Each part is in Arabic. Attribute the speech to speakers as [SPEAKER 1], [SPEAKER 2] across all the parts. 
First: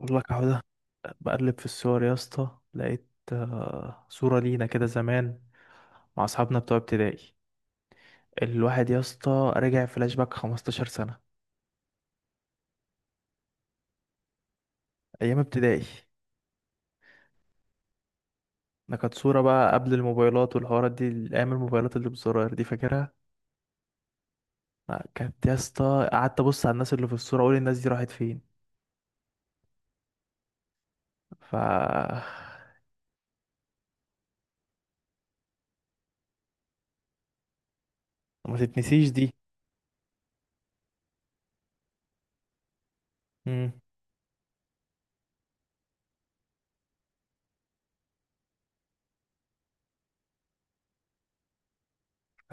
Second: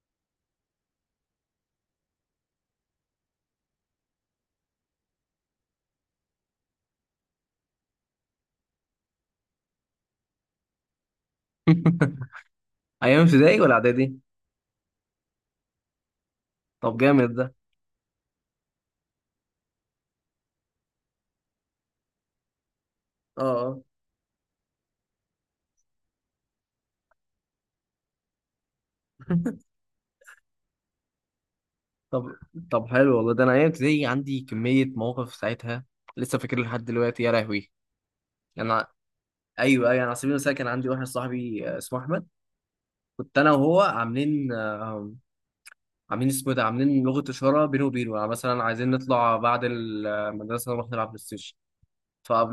[SPEAKER 1] والله اهو ده، بقلب في الصور يا اسطى، لقيت صورة لينا كده زمان مع اصحابنا بتوع ابتدائي. الواحد يا اسطى رجع فلاش باك 15 سنة
[SPEAKER 2] ايام ابتدائي ولا اعدادي؟
[SPEAKER 1] ايام ابتدائي.
[SPEAKER 2] طب جامد ده.
[SPEAKER 1] ده كانت صورة بقى قبل الموبايلات والحوارات دي، ايام الموبايلات اللي بزراير دي، فاكرها.
[SPEAKER 2] اه، آه.
[SPEAKER 1] كانت يا اسطى قعدت ابص على الناس اللي في الصورة، اقول الناس دي راحت فين. ف آه،
[SPEAKER 2] طب طب حلو والله. ده انا ايام ابتدائي عندي كميه مواقف ساعتها، لسه فاكر لحد دلوقتي، يا لهوي.
[SPEAKER 1] ما
[SPEAKER 2] انا
[SPEAKER 1] تتنسيش دي.
[SPEAKER 2] ايوه، ايوه، انا على سبيل المثال كان عندي واحد صاحبي اسمه احمد. كنت انا
[SPEAKER 1] مم.
[SPEAKER 2] وهو عاملين عاملين اسمه إيه ده، عاملين لغه اشاره بينه وبينه، يعني مثلا عايزين نطلع بعد المدرسه نروح نلعب بلاي ستيشن.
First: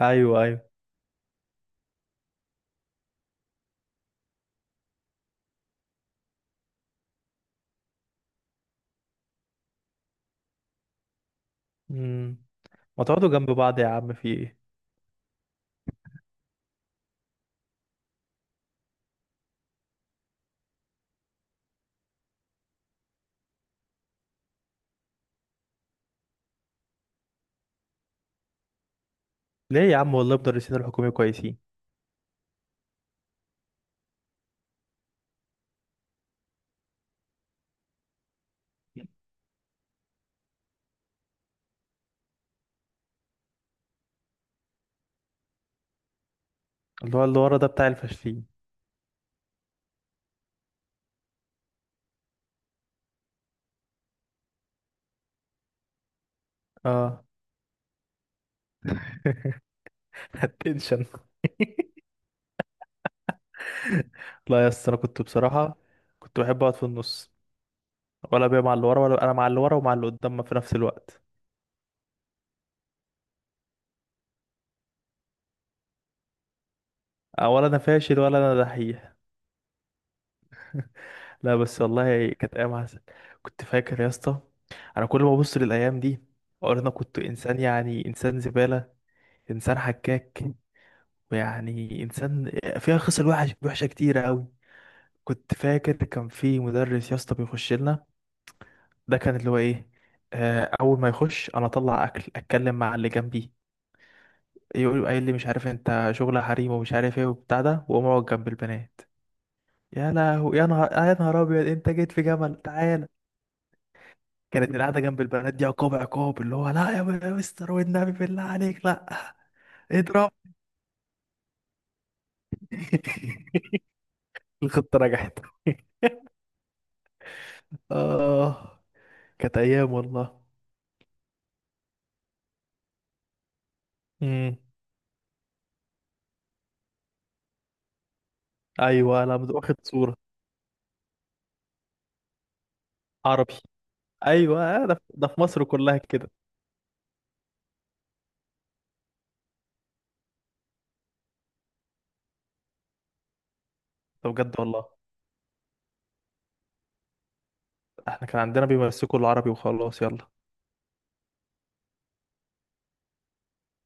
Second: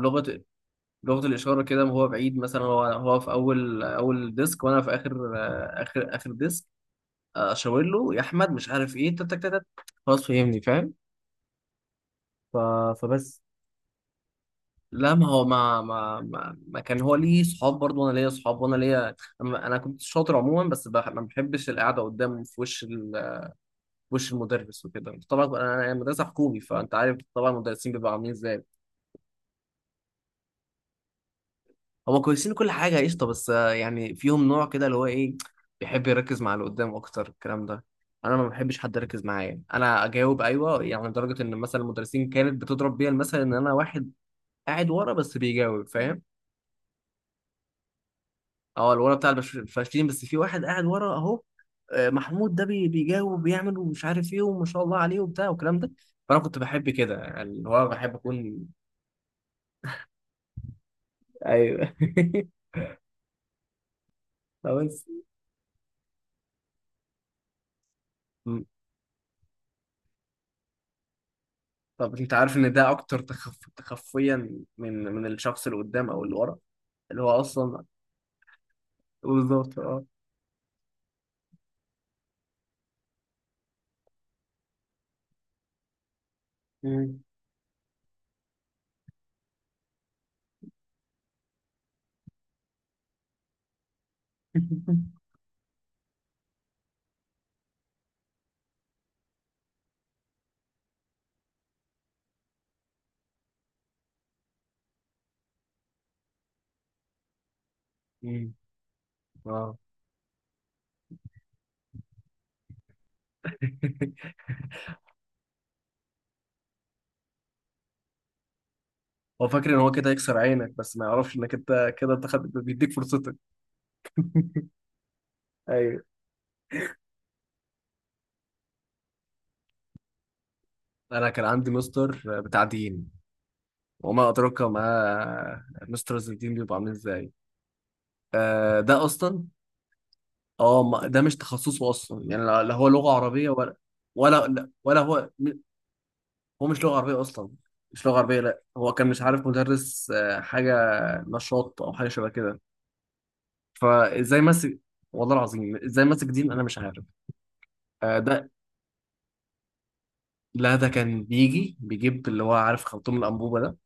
[SPEAKER 1] ايوه، ايوه.
[SPEAKER 2] لغه الاشاره كده، هو بعيد مثلا، هو في اول ديسك وانا في اخر آه، اخر اخر ديسك، اشاور له يا احمد مش عارف ايه، تك تك تك تك. خلاص، فهمني، فاهم.
[SPEAKER 1] مم.
[SPEAKER 2] ف...
[SPEAKER 1] ما تقعدوا
[SPEAKER 2] فبس.
[SPEAKER 1] جنب بعض يا عم، في ايه؟
[SPEAKER 2] لا، ما هو، ما كان هو ليه صحاب برضه وانا ليا صحاب، وانا ليا انا كنت شاطر عموما، بس ما بحبش القعده قدام في وش في وش المدرس وكده. طبعا انا مدرسه حكومي، فانت عارف طبعا المدرسين بيبقوا عاملين ازاي.
[SPEAKER 1] ليه يا عم، والله مدرسين الحكومي كويسين.
[SPEAKER 2] هما كويسين، كل حاجة قشطة، بس يعني فيهم نوع كده اللي هو ايه، بيحب يركز مع اللي قدام أكتر، الكلام ده أنا ما بحبش حد يركز معايا. أنا أجاوب أيوه، يعني لدرجة إن مثلا المدرسين كانت بتضرب بيا المثل إن أنا واحد قاعد ورا بس بيجاوب، فاهم.
[SPEAKER 1] اللي هو اللي ورا ده بتاع الفاشلين.
[SPEAKER 2] أه، الورا بتاع الفاشلين، بس في واحد قاعد ورا أهو، محمود ده بيجاوب وبيعمل ومش عارف إيه وما شاء الله عليه وبتاع والكلام ده. فأنا كنت بحب كده،
[SPEAKER 1] اه.
[SPEAKER 2] يعني اللي هو بحب أكون.
[SPEAKER 1] التنشن.
[SPEAKER 2] أيوه.
[SPEAKER 1] لا يا اسطى، انا
[SPEAKER 2] فبس.
[SPEAKER 1] كنت بصراحه كنت بحب اقعد في النص، ولا بيا مع اللي ورا ولا انا مع اللي ورا ومع اللي قدام في نفس الوقت.
[SPEAKER 2] طب انت عارف ان ده اكتر تخفيا من الشخص اللي قدام او اللي ورا، اللي هو
[SPEAKER 1] آه، ولا انا
[SPEAKER 2] اصلا.
[SPEAKER 1] فاشل ولا انا دحيح.
[SPEAKER 2] بالظبط، اه.
[SPEAKER 1] لا، بس والله كانت ايام عسل. كنت فاكر يا اسطى، انا كل ما ابص للايام دي اقول انا كنت
[SPEAKER 2] مم.
[SPEAKER 1] انسان، يعني انسان زباله، انسان حكاك، ويعني انسان فيها خصال وحش وحشه كتير قوي. كنت فاكر كان في مدرس يا اسطى بيخش لنا، ده كان اللي هو ايه، اول ما يخش انا اطلع اكل اتكلم مع اللي جنبي. يقول قايل لي مش عارف انت شغل حريم ومش عارف ايه وبتاع ده، واقوم اقعد جنب
[SPEAKER 2] مم.
[SPEAKER 1] البنات.
[SPEAKER 2] اه،
[SPEAKER 1] يا لهو، يا نهار، يا نهار ابيض، انت جيت في جمل، تعالى. كانت القعده جنب البنات دي عقاب عقاب، اللي هو لا يا مستر، والنبي بالله عليك لا.
[SPEAKER 2] هو فاكر ان هو كده
[SPEAKER 1] اضرب.
[SPEAKER 2] يكسر عينك، بس ما يعرفش انك انت كده، انت بيديك فرصتك.
[SPEAKER 1] الخطه نجحت.
[SPEAKER 2] ايوه.
[SPEAKER 1] اه، كانت ايام والله.
[SPEAKER 2] انا كان عندي مستر بتاع دين، وما
[SPEAKER 1] امم.
[SPEAKER 2] ادراك ما. مستر الدين بيبقى عامل ازاي؟ ده
[SPEAKER 1] ايوه،
[SPEAKER 2] اصلا،
[SPEAKER 1] انا واخد صوره.
[SPEAKER 2] ده مش تخصصه اصلا، يعني لا لا، هو لغه عربيه
[SPEAKER 1] عربي.
[SPEAKER 2] ولا، ولا
[SPEAKER 1] ايوه،
[SPEAKER 2] ولا
[SPEAKER 1] ده
[SPEAKER 2] هو.
[SPEAKER 1] في مصر كلها كده.
[SPEAKER 2] هو مش لغة عربية أصلا، مش لغة عربية، لأ. هو كان مش عارف مدرس، حاجة نشاط أو حاجة شبه كده،
[SPEAKER 1] ده
[SPEAKER 2] فإزاي
[SPEAKER 1] بجد
[SPEAKER 2] مسك.
[SPEAKER 1] والله.
[SPEAKER 2] والله العظيم إزاي مسك دين أنا مش عارف. آه،
[SPEAKER 1] احنا كان
[SPEAKER 2] ده
[SPEAKER 1] عندنا بيمسكوا العربي وخلاص يلا.
[SPEAKER 2] لا، ده كان بيجي بيجيب اللي هو عارف خرطوم الأنبوبة ده.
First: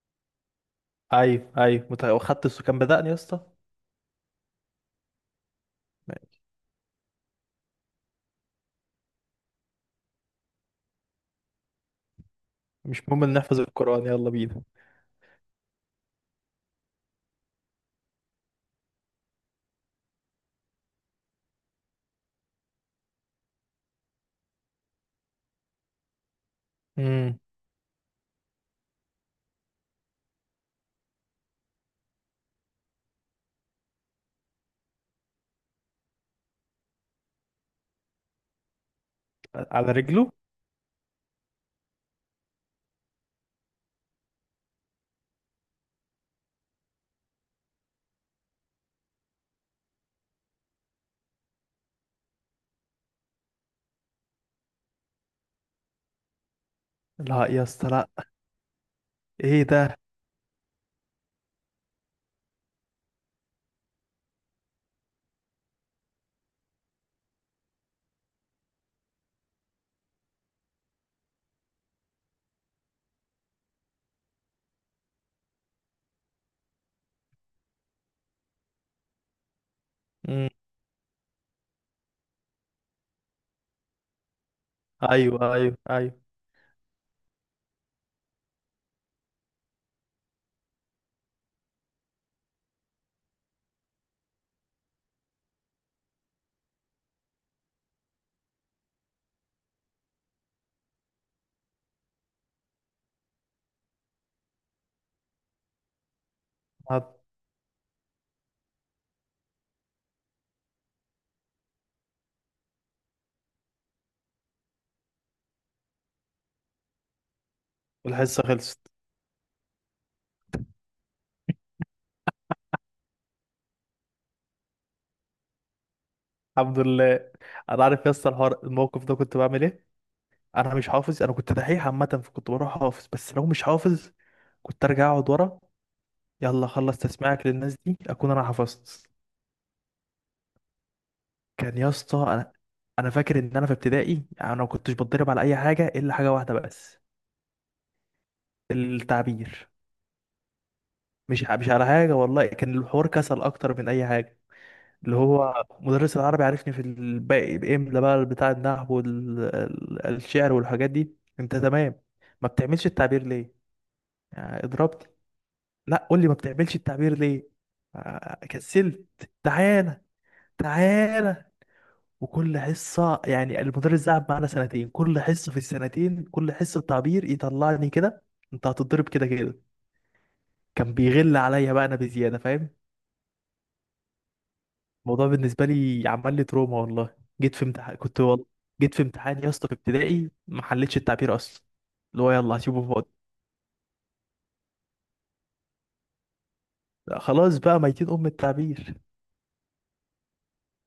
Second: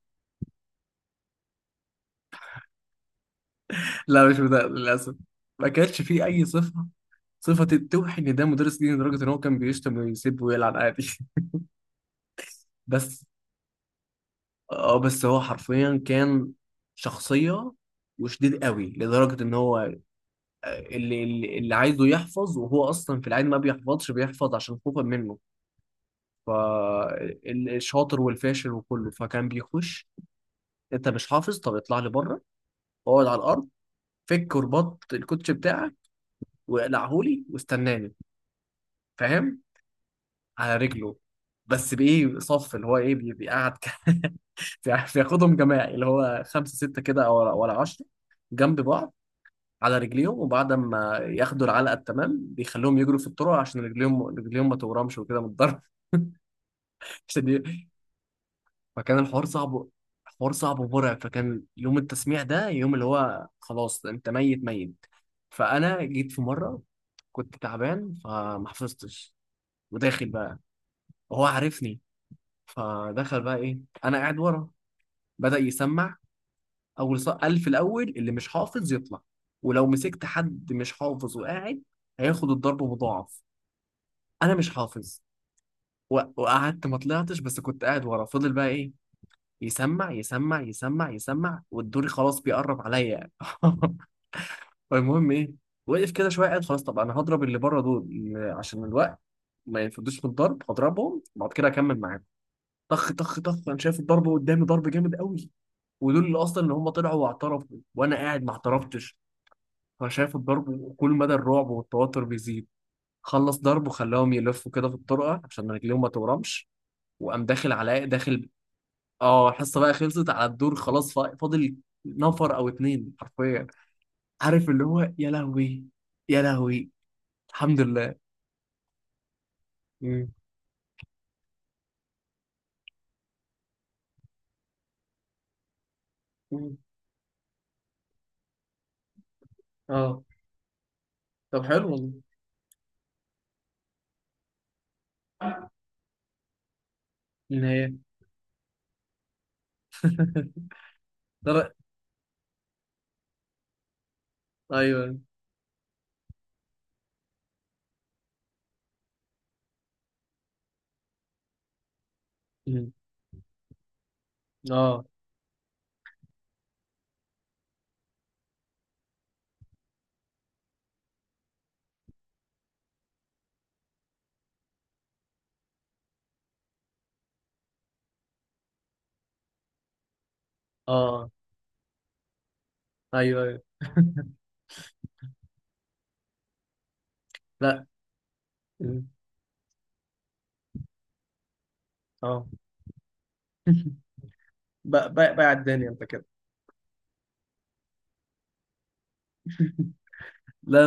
[SPEAKER 1] ايوه، ايوه، وخدت السو، كان بدأني يا اسطى.
[SPEAKER 2] لا، مش ده للأسف. ما كانش فيه أي صفة، صفة توحي إن ده مدرس دين، لدرجة إن هو كان بيشتم ويسب ويلعن عادي.
[SPEAKER 1] مش
[SPEAKER 2] بس
[SPEAKER 1] مهم ان نحفظ القرآن، يلا بينا.
[SPEAKER 2] اه بس هو حرفيا كان شخصية وشديد قوي، لدرجة إن هو اللي عايزه يحفظ، وهو اصلا في العادي ما بيحفظش، بيحفظ عشان خوفا منه.
[SPEAKER 1] امم.
[SPEAKER 2] فالشاطر والفاشل وكله، فكان بيخش: انت مش حافظ، طب اطلع لي بره، اقعد على الارض، فك ورباط الكوتش بتاعك واقلعهولي، واستناني، فاهم.
[SPEAKER 1] على رجله.
[SPEAKER 2] على رجله. بس بايه صف اللي هو ايه، بيقعد بياخدهم جماعي، اللي هو خمسه سته كده او ولا عشره، جنب بعض على رجليهم. وبعد ما ياخدوا العلقه التمام بيخلوهم يجروا في الطرق عشان رجليهم ما تورمش وكده من الضرب.
[SPEAKER 1] لا
[SPEAKER 2] عشان
[SPEAKER 1] يا
[SPEAKER 2] ي-
[SPEAKER 1] اسطى لا.
[SPEAKER 2] فكان الحوار
[SPEAKER 1] ايه
[SPEAKER 2] صعب،
[SPEAKER 1] ده؟
[SPEAKER 2] حوار صعب ومرعب، فكان يوم التسميع ده يوم اللي هو خلاص انت ميت، ميت. فانا جيت في مره كنت تعبان فما حفظتش، وداخل بقى وهو عارفني. فدخل بقى ايه، انا قاعد ورا، بدأ يسمع. قال في الاول اللي مش حافظ يطلع، ولو مسكت
[SPEAKER 1] امم.
[SPEAKER 2] حد مش حافظ وقاعد هياخد الضرب مضاعف. انا مش حافظ،
[SPEAKER 1] ايوه، ايوه، ايوه،
[SPEAKER 2] وقعدت ما طلعتش بس كنت قاعد ورا. فضل بقى ايه، يسمع يسمع يسمع يسمع، والدوري خلاص بيقرب عليا. المهم ايه، وقف كده شويه قاعد خلاص. طب انا هضرب اللي بره دول عشان الوقت ما ينفدوش في الضرب، هضربهم بعد كده اكمل معاهم. طخ طخ طخ، انا شايف الضرب قدامي، ضرب جامد قوي. ودول اللي اصلا اللي هم
[SPEAKER 1] هاد-
[SPEAKER 2] طلعوا واعترفوا، وانا قاعد ما اعترفتش، فانا شايف الضرب وكل مدى الرعب والتوتر بيزيد. خلص ضرب، وخلاهم يلفوا كده في الطرقه عشان رجليهم ما تورمش، وقام داخل على
[SPEAKER 1] والحصة
[SPEAKER 2] داخل.
[SPEAKER 1] خلصت.
[SPEAKER 2] اه، الحصه بقى خلصت على الدور خلاص، فاضل نفر او اتنين حرفيا، عارف اللي هو، يا لهوي، يا
[SPEAKER 1] الحمد
[SPEAKER 2] لهوي.
[SPEAKER 1] لله.
[SPEAKER 2] الحمد
[SPEAKER 1] انا عارف يا
[SPEAKER 2] لله.
[SPEAKER 1] اسطى، الحوار الموقف ده كنت بعمل ايه.
[SPEAKER 2] مم.
[SPEAKER 1] انا مش حافظ، انا كنت دحيح عامة، فكنت بروح حافظ. بس لو مش حافظ كنت ارجع اقعد ورا، يلا
[SPEAKER 2] مم.
[SPEAKER 1] خلص تسميعك للناس دي اكون انا حفظت.
[SPEAKER 2] اه. طب
[SPEAKER 1] كان
[SPEAKER 2] حلو
[SPEAKER 1] يا
[SPEAKER 2] والله.
[SPEAKER 1] اسطى، انا فاكر ان انا في ابتدائي انا ما كنتش بتضرب على اي حاجه الا حاجه واحده بس.
[SPEAKER 2] النهاية.
[SPEAKER 1] التعبير. مش
[SPEAKER 2] ترى،
[SPEAKER 1] على حاجه والله، كان الحوار كسل اكتر من اي حاجه. اللي
[SPEAKER 2] ايوه.
[SPEAKER 1] هو مدرس العربي عارفني في الباقي، باملا بقى بتاع النحو والشعر والحاجات دي انت تمام، ما بتعملش
[SPEAKER 2] مم.
[SPEAKER 1] التعبير ليه؟ يعني
[SPEAKER 2] اه.
[SPEAKER 1] اضربني. لا قول لي ما بتعملش التعبير ليه؟ كسلت. تعالى، تعالى. وكل حصة، يعني المدرس ده قعد معانا سنتين، كل حصة في السنتين، كل حصة تعبير يطلعني كده، انت هتضرب كده كده. كان
[SPEAKER 2] اه،
[SPEAKER 1] بيغل عليا بقى انا بزيادة، فاهم.
[SPEAKER 2] ايوه، ايوه.
[SPEAKER 1] الموضوع بالنسبة لي عمل لي تروما والله. جيت في
[SPEAKER 2] لا.
[SPEAKER 1] امتحان كنت والله، جيت في
[SPEAKER 2] مم.
[SPEAKER 1] امتحان يا اسطى في ابتدائي ما حلتش التعبير اصلا، اللي هو
[SPEAKER 2] اه.
[SPEAKER 1] يلا هسيبه فاضي.
[SPEAKER 2] بقى الدنيا انت كده.
[SPEAKER 1] لا، خلاص بقى ميتين ام التعبير.
[SPEAKER 2] لا،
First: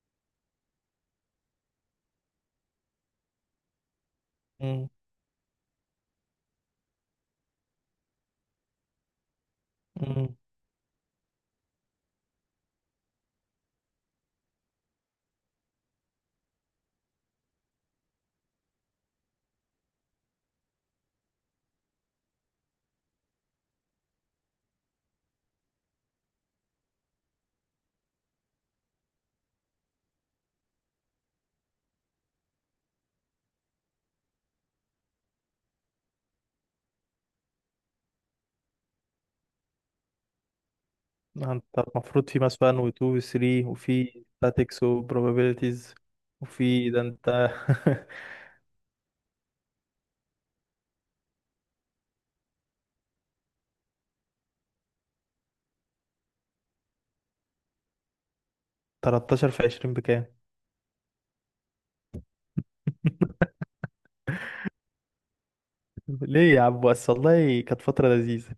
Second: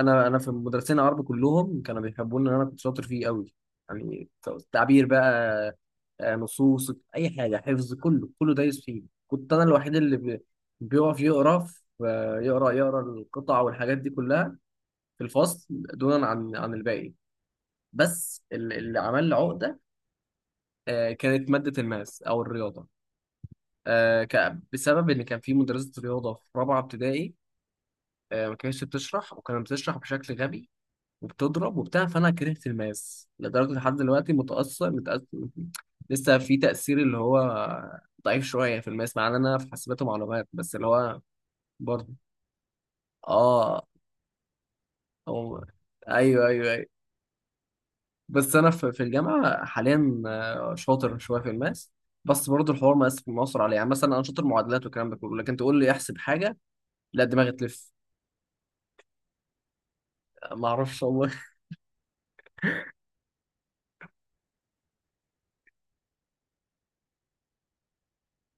[SPEAKER 2] انا في مدرسين عربي كلهم كانوا بيحبوني ان انا كنت شاطر فيه قوي، يعني.
[SPEAKER 1] امم،
[SPEAKER 2] تعبير بقى، نصوص، اي حاجه حفظ، كله كله دايس فيه. كنت انا الوحيد اللي
[SPEAKER 1] امم.
[SPEAKER 2] بيقف يقرا يقرا القطع والحاجات دي كلها في الفصل، دونا عن الباقي. بس اللي عمل لي عقده كانت ماده الماس او الرياضه، بسبب ان كان في مدرسه رياضه في رابعه ابتدائي ما كانتش بتشرح، وكانت بتشرح بشكل غبي وبتضرب وبتاع، فانا كرهت الماس لدرجه لحد دلوقتي متاثر، متأثر، لسه في تاثير اللي هو ضعيف شويه في الماس، مع ان انا في حاسبات ومعلومات. بس اللي هو
[SPEAKER 1] انت
[SPEAKER 2] برضه.
[SPEAKER 1] المفروض في مثلا و2 و3
[SPEAKER 2] اه
[SPEAKER 1] وفي statics و
[SPEAKER 2] هو.
[SPEAKER 1] probabilities
[SPEAKER 2] ايوه، ايوه، ايوه.
[SPEAKER 1] وفي ده انت.
[SPEAKER 2] بس انا في الجامعه حاليا شاطر شويه في الماس، بس برضه الحوار ما مؤثر عليه، يعني مثلا انا شاطر معادلات والكلام ده كله، لكن تقول لي احسب حاجه، لا دماغي تلف،
[SPEAKER 1] 13 في 20 بكام؟
[SPEAKER 2] ما اعرفش والله.
[SPEAKER 1] ليه يا عم، بس والله كانت فترة لذيذة.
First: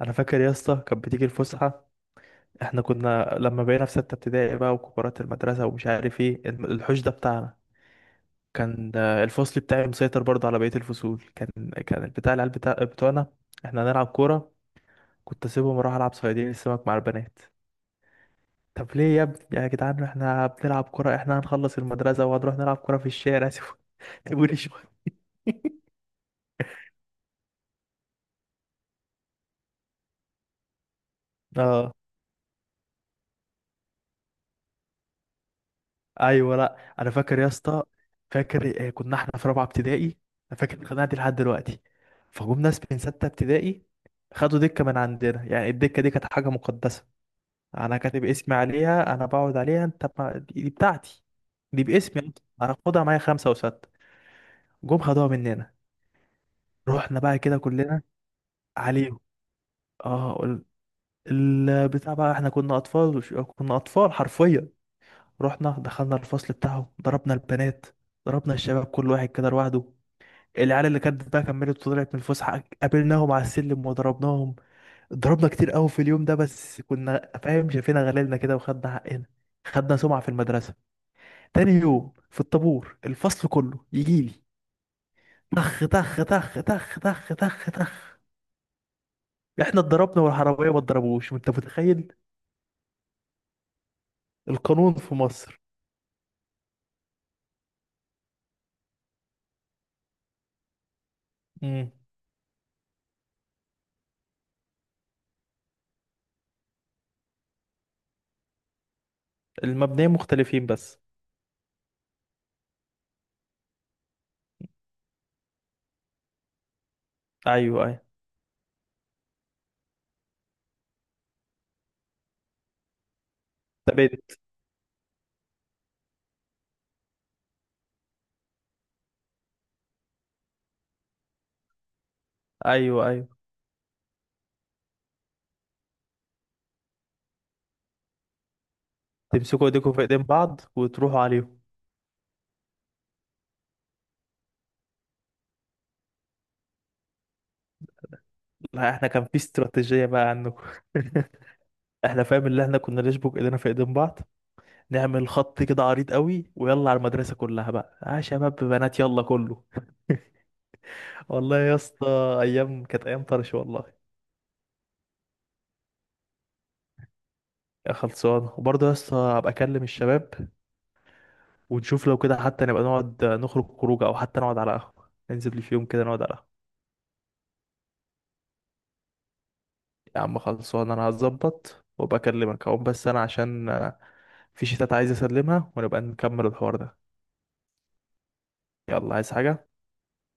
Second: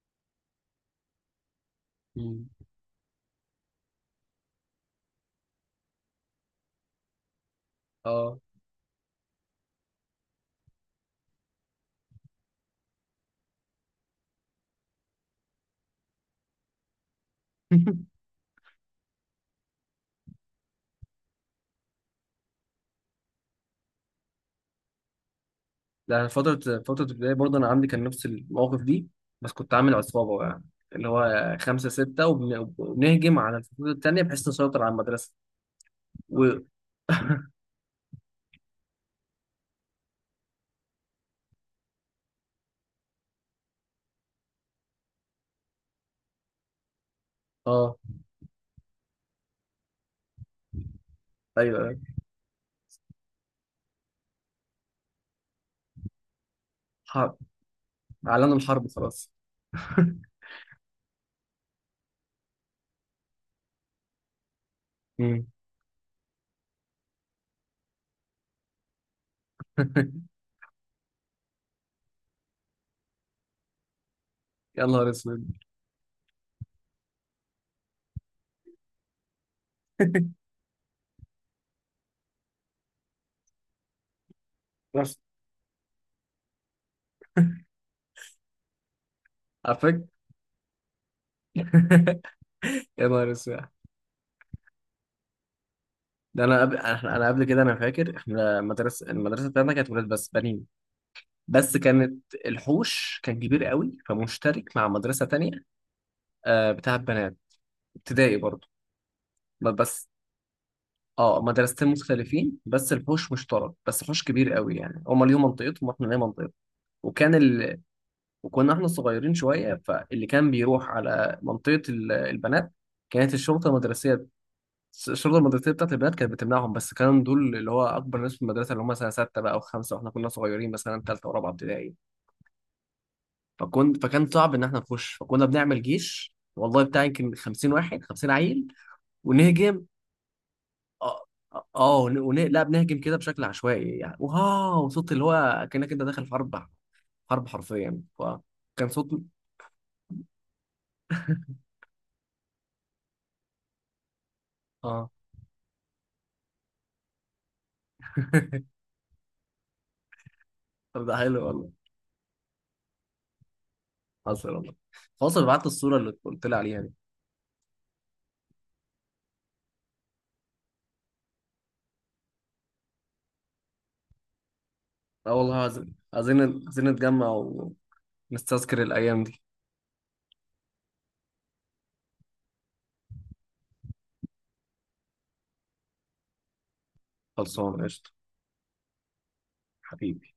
[SPEAKER 1] أنا فاكر يا اسطى، كانت بتيجي الفسحة.
[SPEAKER 2] مم.
[SPEAKER 1] احنا كنا لما بقينا في ستة ابتدائي بقى وكبارات المدرسة ومش عارف ايه، الحوش ده بتاعنا.
[SPEAKER 2] اه.
[SPEAKER 1] كان الفصل بتاعي مسيطر برضه على بقية الفصول، كان. كان بتاع العيال بتاع بتوعنا. احنا هنلعب كورة، كنت اسيبهم اروح العب صيادين السمك مع البنات. طب ليه يا ابني يا جدعان، احنا بنلعب كورة، احنا هنخلص المدرسة وهنروح نلعب كورة في الشارع. سيبوني، سيبوني شوية.
[SPEAKER 2] لا، فترة البداية برضه أنا عندي كان نفس المواقف دي، بس كنت عامل عصابة بقى، اللي هو خمسة ستة، وبنهجم على الفصول التانية بحيث نسيطر على المدرسة. و
[SPEAKER 1] ايوه، لا انا فاكر يا اسطى، فاكر كنا احنا في رابعه ابتدائي. انا فاكر الخناقه دي لحد دلوقتي، فجم ناس من سته ابتدائي خدوا دكه من عندنا، يعني الدكه دي كانت حاجه مقدسه.
[SPEAKER 2] آه
[SPEAKER 1] انا كاتب اسمي عليها، انا بقعد عليها، انت ما... دي بتاعتي.
[SPEAKER 2] أيوه،
[SPEAKER 1] دي
[SPEAKER 2] أيوه.
[SPEAKER 1] باسمي أنت. انا خدها معايا، خمسه وسته جم خدوها مننا، رحنا
[SPEAKER 2] حرب،
[SPEAKER 1] بقى كده كلنا
[SPEAKER 2] إعلان الحرب،
[SPEAKER 1] عليهم.
[SPEAKER 2] خلاص.
[SPEAKER 1] اه. البتاع بقى، احنا كنا اطفال كنا اطفال حرفيا.
[SPEAKER 2] مم.
[SPEAKER 1] رحنا دخلنا الفصل بتاعهم، ضربنا البنات، ضربنا الشباب كل واحد كده لوحده. العيال اللي كانت بقى كملت وطلعت من الفسحه، قابلناهم على السلم وضربناهم.
[SPEAKER 2] يا نهار أسود.
[SPEAKER 1] ضربنا كتير قوي في اليوم ده، بس كنا فاهم شايفينها غليلنا كده، وخدنا حقنا. خدنا سمعه في المدرسه. تاني يوم في الطابور الفصل كله يجيلي،
[SPEAKER 2] بس
[SPEAKER 1] تخ تخ تخ تخ تخ تخ تخ. احنا
[SPEAKER 2] عارفك.
[SPEAKER 1] اتضربنا والحراميه ما اتضربوش، انت متخيل؟
[SPEAKER 2] يا نهار أسود.
[SPEAKER 1] القانون في مصر.
[SPEAKER 2] ده أنا قبل أنا قبل كده، أنا فاكر إحنا المدرسة بتاعتنا كانت ولاد بس بنين، بس
[SPEAKER 1] امم.
[SPEAKER 2] كانت الحوش كان كبير قوي فمشترك مع مدرسة تانية بتاعت بنات، ابتدائي برضه. بس
[SPEAKER 1] المبنيين مختلفين بس.
[SPEAKER 2] اه، مدرستين مختلفين بس الحوش مشترك، بس حوش كبير قوي، يعني هما ليهم منطقتهم واحنا لينا منطقتنا. وكان ال...
[SPEAKER 1] ايوه، ايوه،
[SPEAKER 2] وكنا احنا صغيرين شويه، فاللي كان بيروح على منطقه البنات كانت الشرطه المدرسيه،
[SPEAKER 1] ثابت.
[SPEAKER 2] الشرطه المدرسيه بتاعت البنات كانت بتمنعهم، بس كانوا دول اللي هو اكبر ناس في المدرسه، اللي هم سنه سته بقى او خمسه، واحنا كنا صغيرين مثلا ثالثه ورابعه ابتدائي.
[SPEAKER 1] ايوه، ايوه،
[SPEAKER 2] فكان صعب ان احنا نخش، فكنا بنعمل جيش والله بتاع يمكن 50 واحد، 50 عيل،
[SPEAKER 1] تمسكوا
[SPEAKER 2] ونهجم.
[SPEAKER 1] ايديكم في ايدين بعض وتروحوا
[SPEAKER 2] اه
[SPEAKER 1] عليهم.
[SPEAKER 2] لا، بنهجم كده بشكل عشوائي، يعني واو، صوت اللي هو كأنك انت داخل في حرب، حرب حرفيا، فكان
[SPEAKER 1] لا، احنا
[SPEAKER 2] صوت.
[SPEAKER 1] كان في استراتيجية بقى عنكم. احنا فاهم، اللي احنا كنا نشبك ايدينا في ايدين بعض،
[SPEAKER 2] اه
[SPEAKER 1] نعمل خط كده عريض قوي، ويلا على المدرسه كلها بقى. اه، شباب بنات يلا كله.
[SPEAKER 2] طب ده حلو
[SPEAKER 1] والله
[SPEAKER 2] والله.
[SPEAKER 1] يا اسطى، ايام كانت ايام طرش والله.
[SPEAKER 2] حصل والله. خلاص، انا بعت الصورة اللي قلت لي عليها دي.
[SPEAKER 1] يا خلصانه، وبرضه يا اسطى هبقى اكلم الشباب، ونشوف لو كده حتى نبقى نقعد نخرج خروجه، او حتى نقعد على قهوه،
[SPEAKER 2] اه، والله
[SPEAKER 1] ننزل في يوم
[SPEAKER 2] عايزين،
[SPEAKER 1] كده نقعد على
[SPEAKER 2] عايزين،
[SPEAKER 1] قهوه.
[SPEAKER 2] عايزين نتجمع ونستذكر الأيام دي.
[SPEAKER 1] يا عم خلصانه، انا هظبط وابقى اكلمك اهو، بس انا عشان في شتات عايز اسلمها، ونبقى نكمل الحوار ده.
[SPEAKER 2] خلصانة، قشطة.
[SPEAKER 1] يلا، عايز حاجه؟
[SPEAKER 2] حبيبي.